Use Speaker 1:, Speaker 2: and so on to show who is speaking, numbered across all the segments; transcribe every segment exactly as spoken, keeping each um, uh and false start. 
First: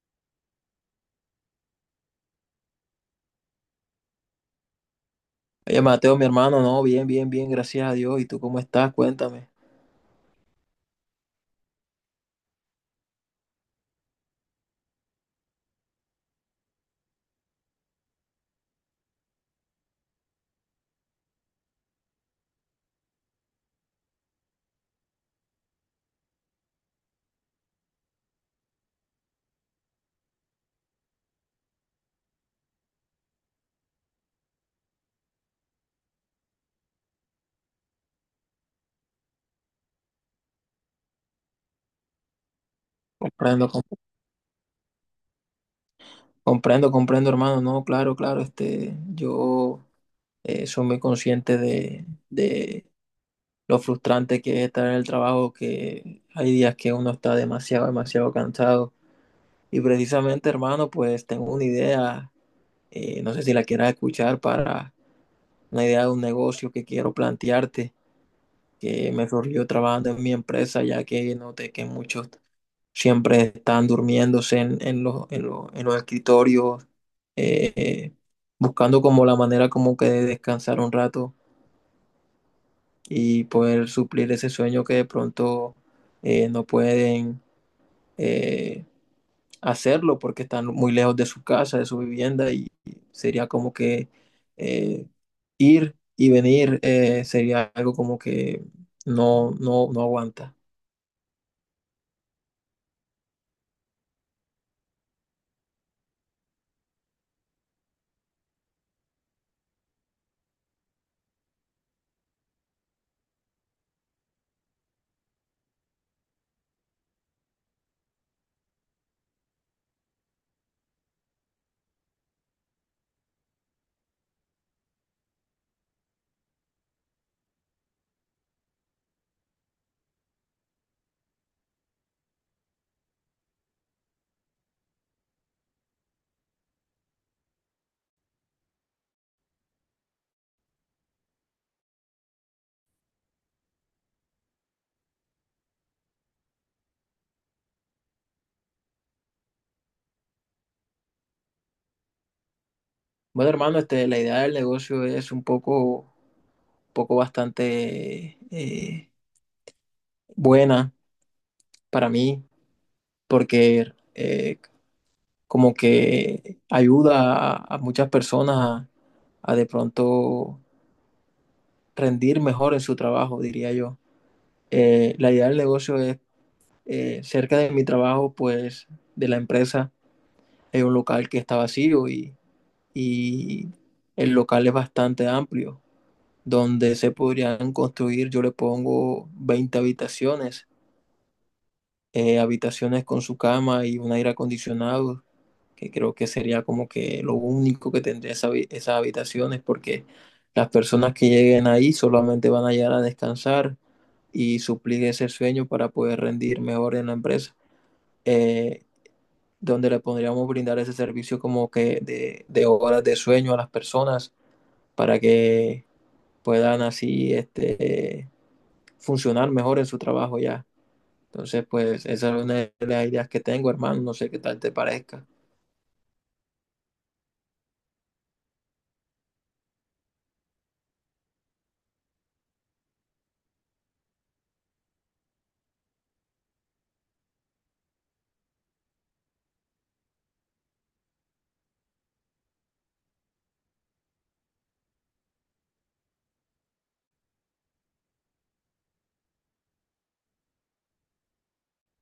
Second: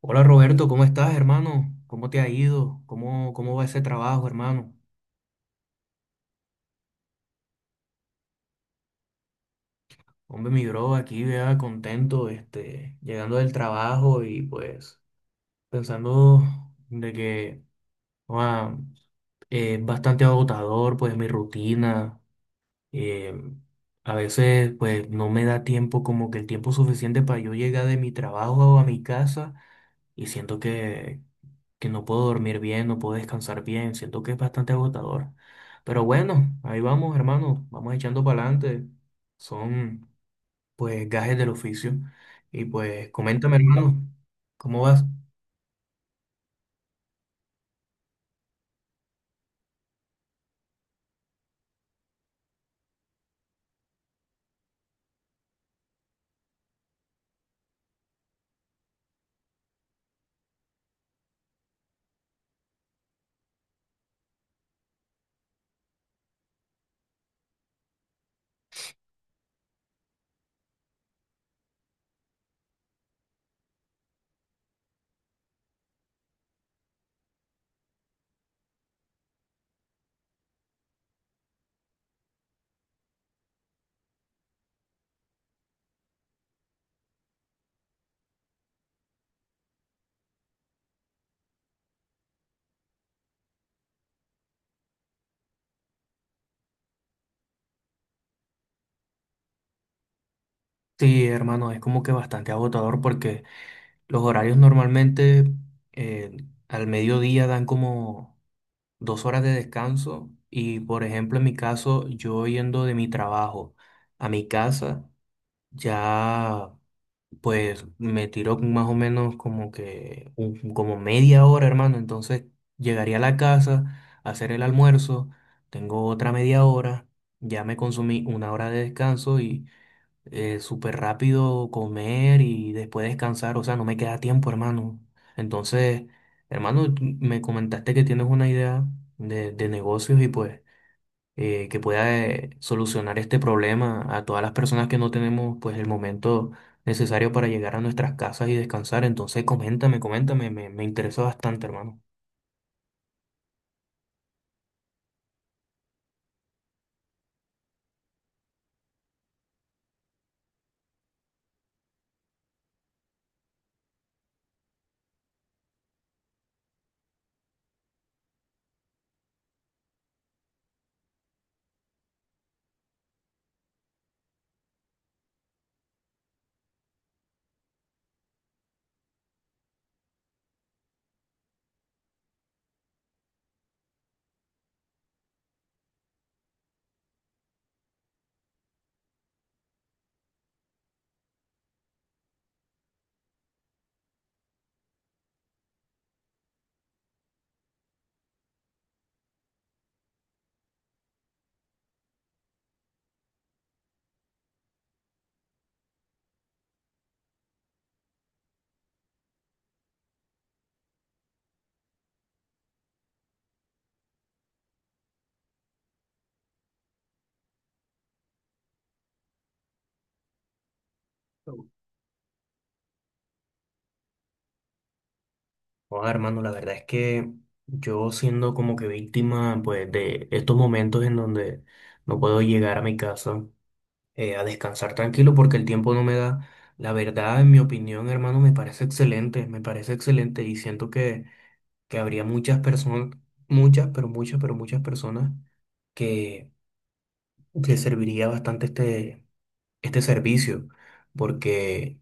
Speaker 1: Hola Roberto, ¿cómo estás, hermano? ¿Cómo te ha ido? ¿Cómo, cómo va ese trabajo, hermano?
Speaker 2: Oye, Mateo, mi hermano, no, bien, bien, bien, gracias a Dios. ¿Y tú cómo estás? Cuéntame.
Speaker 1: Hombre, mi bro, aquí vea contento, este, llegando del trabajo y pues pensando de que ah, eh, es bastante agotador, pues mi rutina. Eh, a veces pues no me da tiempo, como que el tiempo suficiente para yo llegar de mi trabajo a mi casa y siento que, que no puedo dormir bien, no puedo descansar bien, siento que es bastante agotador. Pero bueno, ahí vamos, hermano, vamos echando para adelante. Son pues gajes del oficio. Y pues coméntame,
Speaker 2: Comprendo, com-
Speaker 1: hermano, ¿cómo vas?
Speaker 2: comprendo, comprendo, hermano. No, claro, claro. Este, yo eh, soy muy consciente de, de lo frustrante que es estar en el trabajo, que hay días que uno está demasiado, demasiado cansado. Y precisamente, hermano, pues tengo una idea, eh, no sé si la quieras escuchar, para una idea de un negocio que quiero plantearte, que me surgió trabajando en mi empresa, ya que noté que muchos siempre están durmiéndose en, en los, en los- en los escritorios, eh, eh, buscando como la manera como que de descansar un rato y poder suplir ese sueño que de pronto eh, no pueden eh, hacerlo porque están muy lejos de su casa, de su vivienda y sería como que eh, ir y venir eh, sería algo como que no, no, no aguanta.
Speaker 1: Sí, hermano, es como que bastante agotador porque los horarios normalmente, eh, al mediodía dan como dos horas de descanso y por ejemplo en mi caso yo yendo de mi trabajo a mi casa ya, pues me tiró más o menos como que un- como media hora, hermano. Entonces llegaría a la casa a hacer el almuerzo. Tengo otra media hora. Ya me consumí una hora de descanso y eh, súper rápido comer y después descansar. O sea, no me queda tiempo, hermano. Entonces, hermano, tú me comentaste que tienes una idea de, de negocios y pues eh, que pueda eh, solucionar este problema a todas las personas que no tenemos pues el momento necesario para llegar a nuestras casas y descansar. Entonces, coméntame, coméntame, me, me interesa bastante, hermano.
Speaker 2: Bueno, hermano, este, la idea del negocio es un poco, poco bastante eh, buena para mí, porque eh, como que ayuda a, a muchas personas a, a de pronto rendir mejor en su trabajo, diría yo. Eh, la idea del negocio es, eh, cerca de mi trabajo, pues, de la empresa, hay un local que está vacío y, y el local es bastante amplio, donde se podrían construir, yo le pongo veinte habitaciones, eh, habitaciones con su cama y un aire acondicionado, que creo que sería como que lo único que tendría esa habi- esas habitaciones, porque las personas que lleguen ahí solamente van a llegar a descansar y suplir ese sueño para poder rendir mejor en la empresa, eh, donde le podríamos brindar ese servicio como que de, de horas de sueño a las personas para que puedan así este, funcionar mejor en su trabajo ya. Entonces, pues esa es una de las ideas que tengo, hermano, no sé qué tal te parezca.
Speaker 1: Joder, hermano, la verdad es que yo siendo como que víctima pues de estos momentos en donde no puedo llegar a mi casa eh, a descansar tranquilo porque el tiempo no me da. La verdad, en mi opinión, hermano, me parece excelente, me parece excelente y siento que que habría muchas personas, muchas, pero muchas, pero muchas personas que les serviría bastante este, este servicio, porque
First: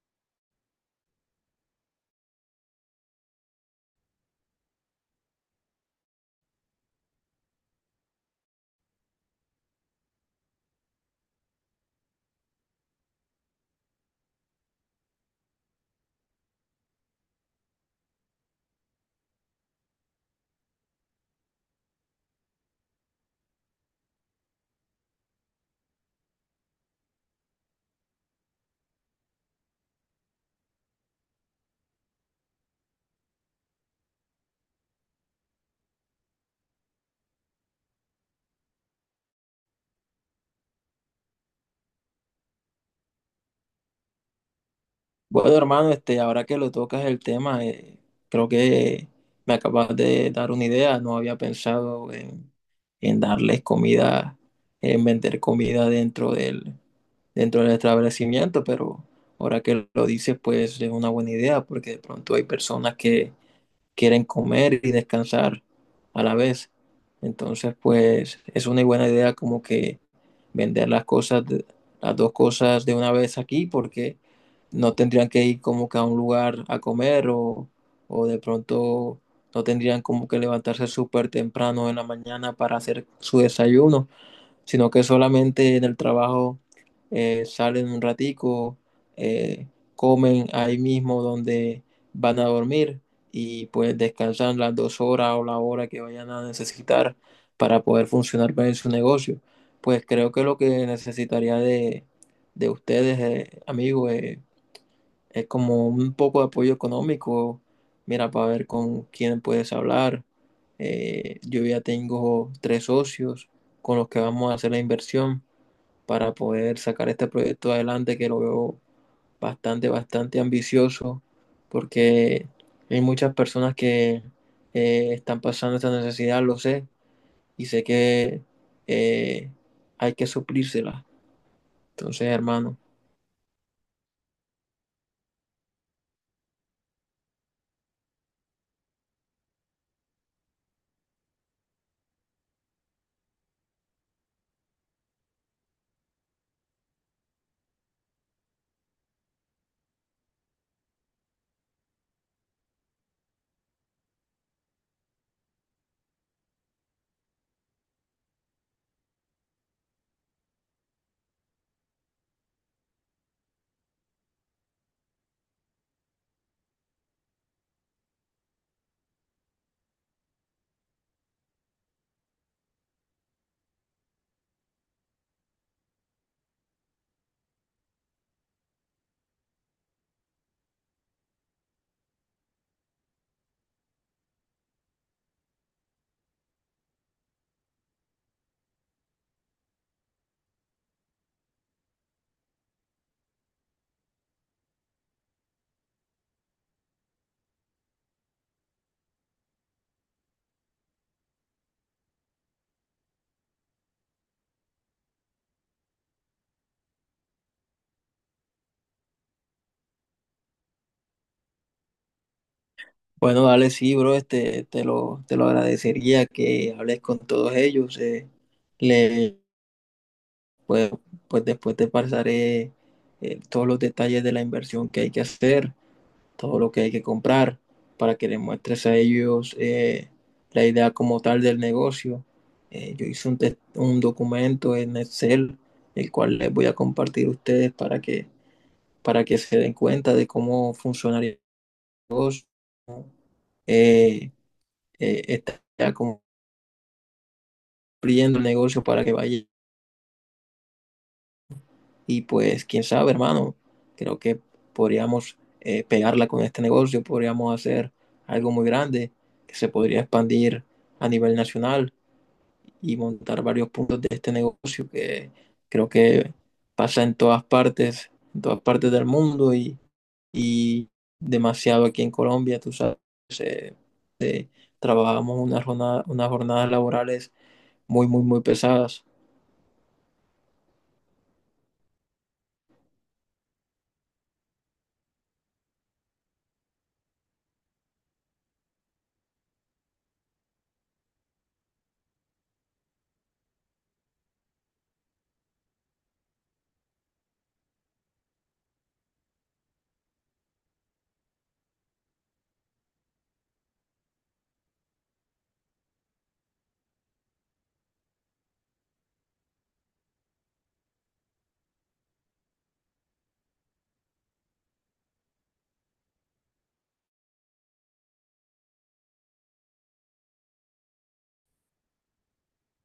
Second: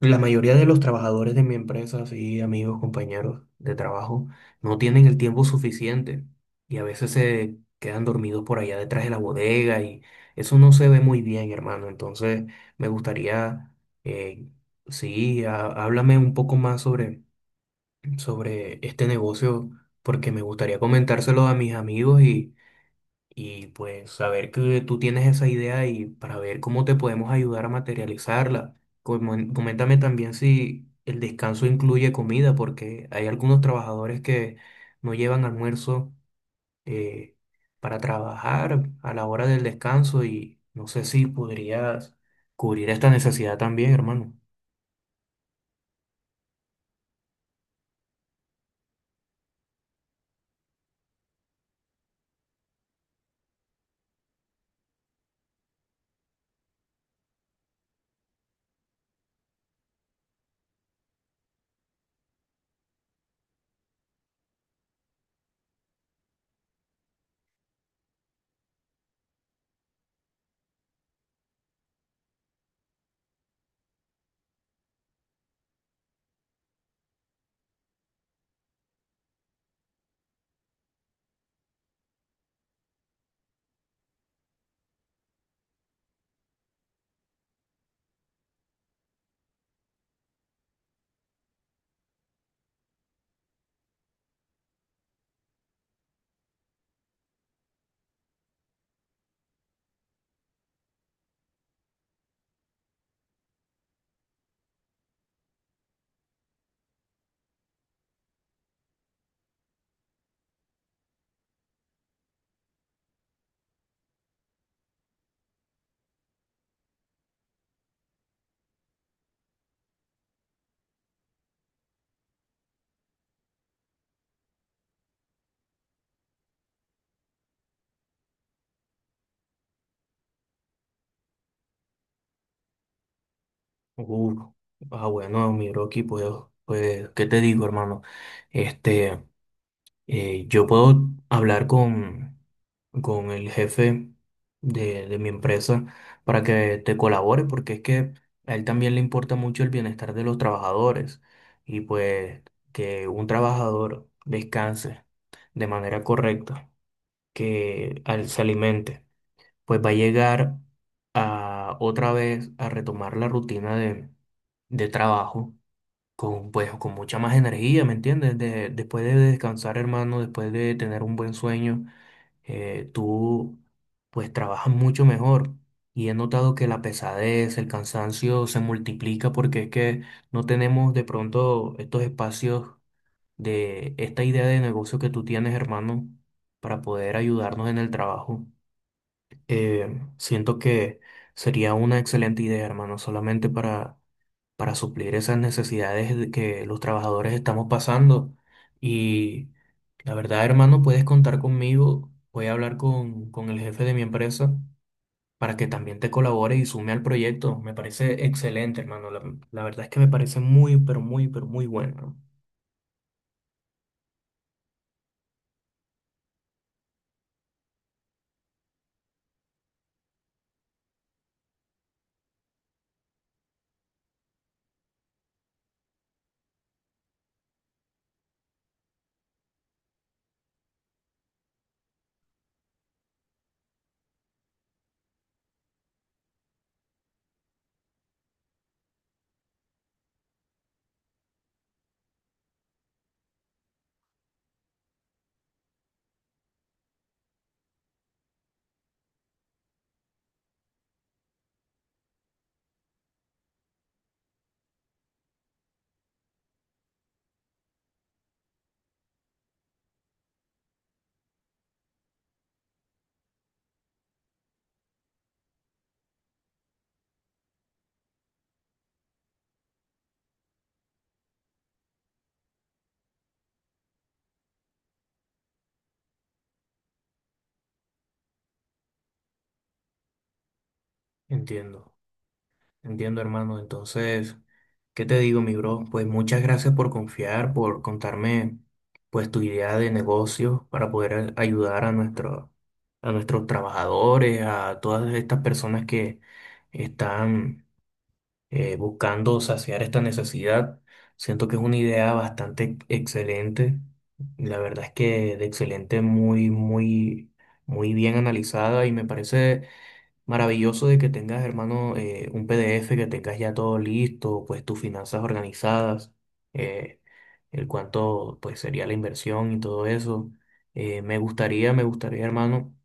Speaker 1: la mayoría de los trabajadores de mi empresa, sí, amigos, compañeros de trabajo, no tienen el tiempo suficiente y a veces se quedan dormidos por allá detrás de la bodega y eso no se ve muy bien, hermano. Entonces, me gustaría, eh, sí, há- háblame un poco más sobre sobre este negocio porque me gustaría comentárselo a mis amigos y, y pues saber que tú tienes esa idea y para ver cómo te podemos ayudar a materializarla. Comen- Coméntame también si el descanso incluye comida porque hay algunos trabajadores que no llevan almuerzo eh, para trabajar a la hora del descanso y no sé si podrías cubrir esta necesidad también, hermano.
Speaker 2: Bueno, hermano, este, ahora que lo tocas el tema, eh, creo que me acabas de dar una idea, no había pensado en, en darles comida, en vender comida dentro del, dentro del establecimiento, pero ahora que lo dices, pues es una buena idea, porque de pronto hay personas que quieren comer y descansar a la vez. Entonces, pues es una buena idea como que vender las cosas, las dos cosas de una vez aquí, porque no tendrían que ir como que a un lugar a comer o, o de pronto no tendrían como que levantarse súper temprano en la mañana para hacer su desayuno sino que solamente en el trabajo eh, salen un ratico, eh, comen ahí mismo donde van a dormir y pues descansan las dos horas o la hora que vayan a necesitar para poder funcionar bien su negocio. Pues creo que lo que necesitaría de, de ustedes, eh, amigos, eh, es como un poco de apoyo económico, mira, para ver con quién puedes hablar. Eh, yo ya tengo tres socios con los que vamos a hacer la inversión para poder sacar este proyecto adelante, que lo veo bastante, bastante ambicioso porque hay muchas personas que eh, están pasando esta necesidad, lo sé, y sé que eh, hay que suplírsela. Entonces, hermano.
Speaker 1: Uf, ah, bueno, mi Rocky, pues, pues, ¿qué te digo, hermano? Este, eh, yo puedo hablar con, con el jefe de, de mi empresa para que te colabore, porque es que a él también le importa mucho el bienestar de los trabajadores y pues que un trabajador descanse de manera correcta, que al- se alimente pues va a llegar a otra vez a retomar la rutina de, de trabajo con, pues, con mucha más energía, ¿me entiendes? De- después de descansar, hermano, después de tener un buen sueño, eh, tú pues trabajas mucho mejor. Y he notado que la pesadez, el cansancio se multiplica porque es que no tenemos de pronto estos espacios de esta idea de negocio que tú tienes, hermano, para poder ayudarnos en el trabajo. Eh, siento que sería una excelente idea, hermano, solamente para, para suplir esas necesidades de que los trabajadores estamos pasando. Y la verdad, hermano, puedes contar conmigo. Voy a hablar con, con el jefe de mi empresa para que también te colabore y sume al proyecto. Me parece excelente, hermano. La, la verdad es que me parece muy, pero muy, pero muy bueno. ¿No?
Speaker 2: Bueno, dale, sí, bro, este, te lo, te lo agradecería que hables con todos ellos. eh, le, pues, pues después te pasaré eh, todos los detalles de la inversión que hay que hacer, todo lo que hay que comprar, para que les muestres a ellos eh, la idea como tal del negocio. Eh, yo hice un, tes- un documento en Excel, el cual les voy a compartir a ustedes para que, para que se den cuenta de cómo funcionaría eh, eh, esta idea fluyendo el negocio para que vaya. Y pues, quién sabe, hermano, creo que podríamos eh, pegarla con este negocio, podríamos hacer algo muy grande que se podría expandir a nivel nacional y montar varios puntos de este negocio que creo que pasa en todas partes, en todas partes del mundo y, y demasiado aquí en Colombia, tú sabes, eh, eh, trabajamos unas jornadas, unas jornadas laborales muy, muy, muy pesadas.
Speaker 1: Entiendo. Entiendo, hermano. Entonces, ¿qué te digo, mi bro? Pues muchas gracias por confiar, por contarme pues tu idea de negocio para poder a- ayudar a nuestro, a nuestros trabajadores, a todas estas personas que están eh, buscando saciar esta necesidad. Siento que es una idea bastante excelente. La verdad es que de excelente, muy, muy, muy bien analizada y me parece maravilloso de que tengas, hermano, eh, un P D F, que tengas ya todo listo, pues tus finanzas organizadas, eh, el cuánto pues sería la inversión y todo eso. Eh, me gustaría, me gustaría, hermano,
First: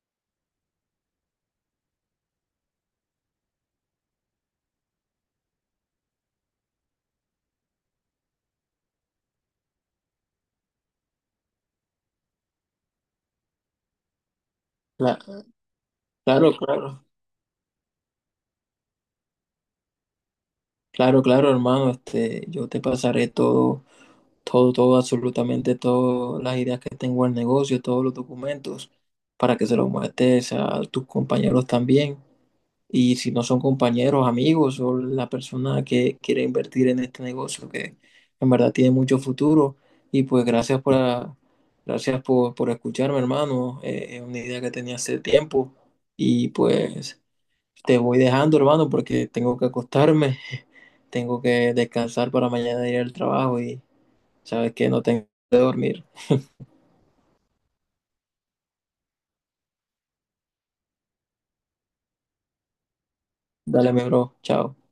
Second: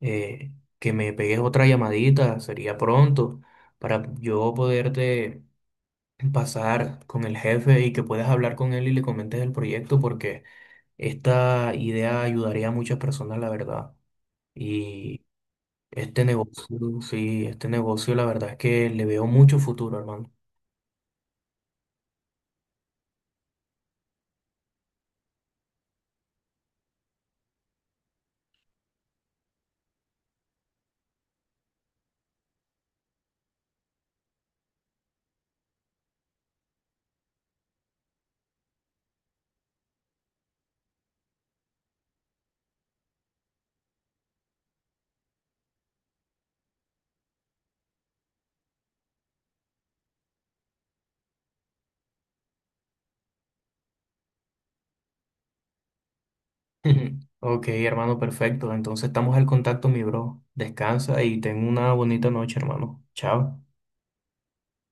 Speaker 1: eh, que me pegues otra llamadita, sería pronto, para yo poderte pasar con el jefe y que puedas hablar con él y le comentes el proyecto, porque esta idea ayudaría a muchas personas, la verdad.
Speaker 2: La-
Speaker 1: Este
Speaker 2: claro,
Speaker 1: negocio,
Speaker 2: claro.
Speaker 1: sí, este negocio la verdad es que le veo mucho futuro, hermano.
Speaker 2: Claro, claro, hermano, este, yo te pasaré todo, todo, todo, absolutamente todas las ideas que tengo al negocio, todos los documentos, para que se los muestres a tus compañeros también. Y si no son compañeros, amigos o la persona que quiere invertir en este negocio, que en verdad tiene mucho futuro. Y pues gracias por, la- gracias por, por escucharme, hermano. Eh, es una idea que tenía hace tiempo. Y pues... te voy dejando, hermano, porque tengo que acostarme, tengo que descansar para mañana ir al trabajo y sabes que no tengo que dormir.
Speaker 1: Ok, hermano, perfecto. Entonces estamos al contacto, mi bro. Descansa y ten una bonita noche, hermano. Chao.
Speaker 2: Dale, mi bro, chao.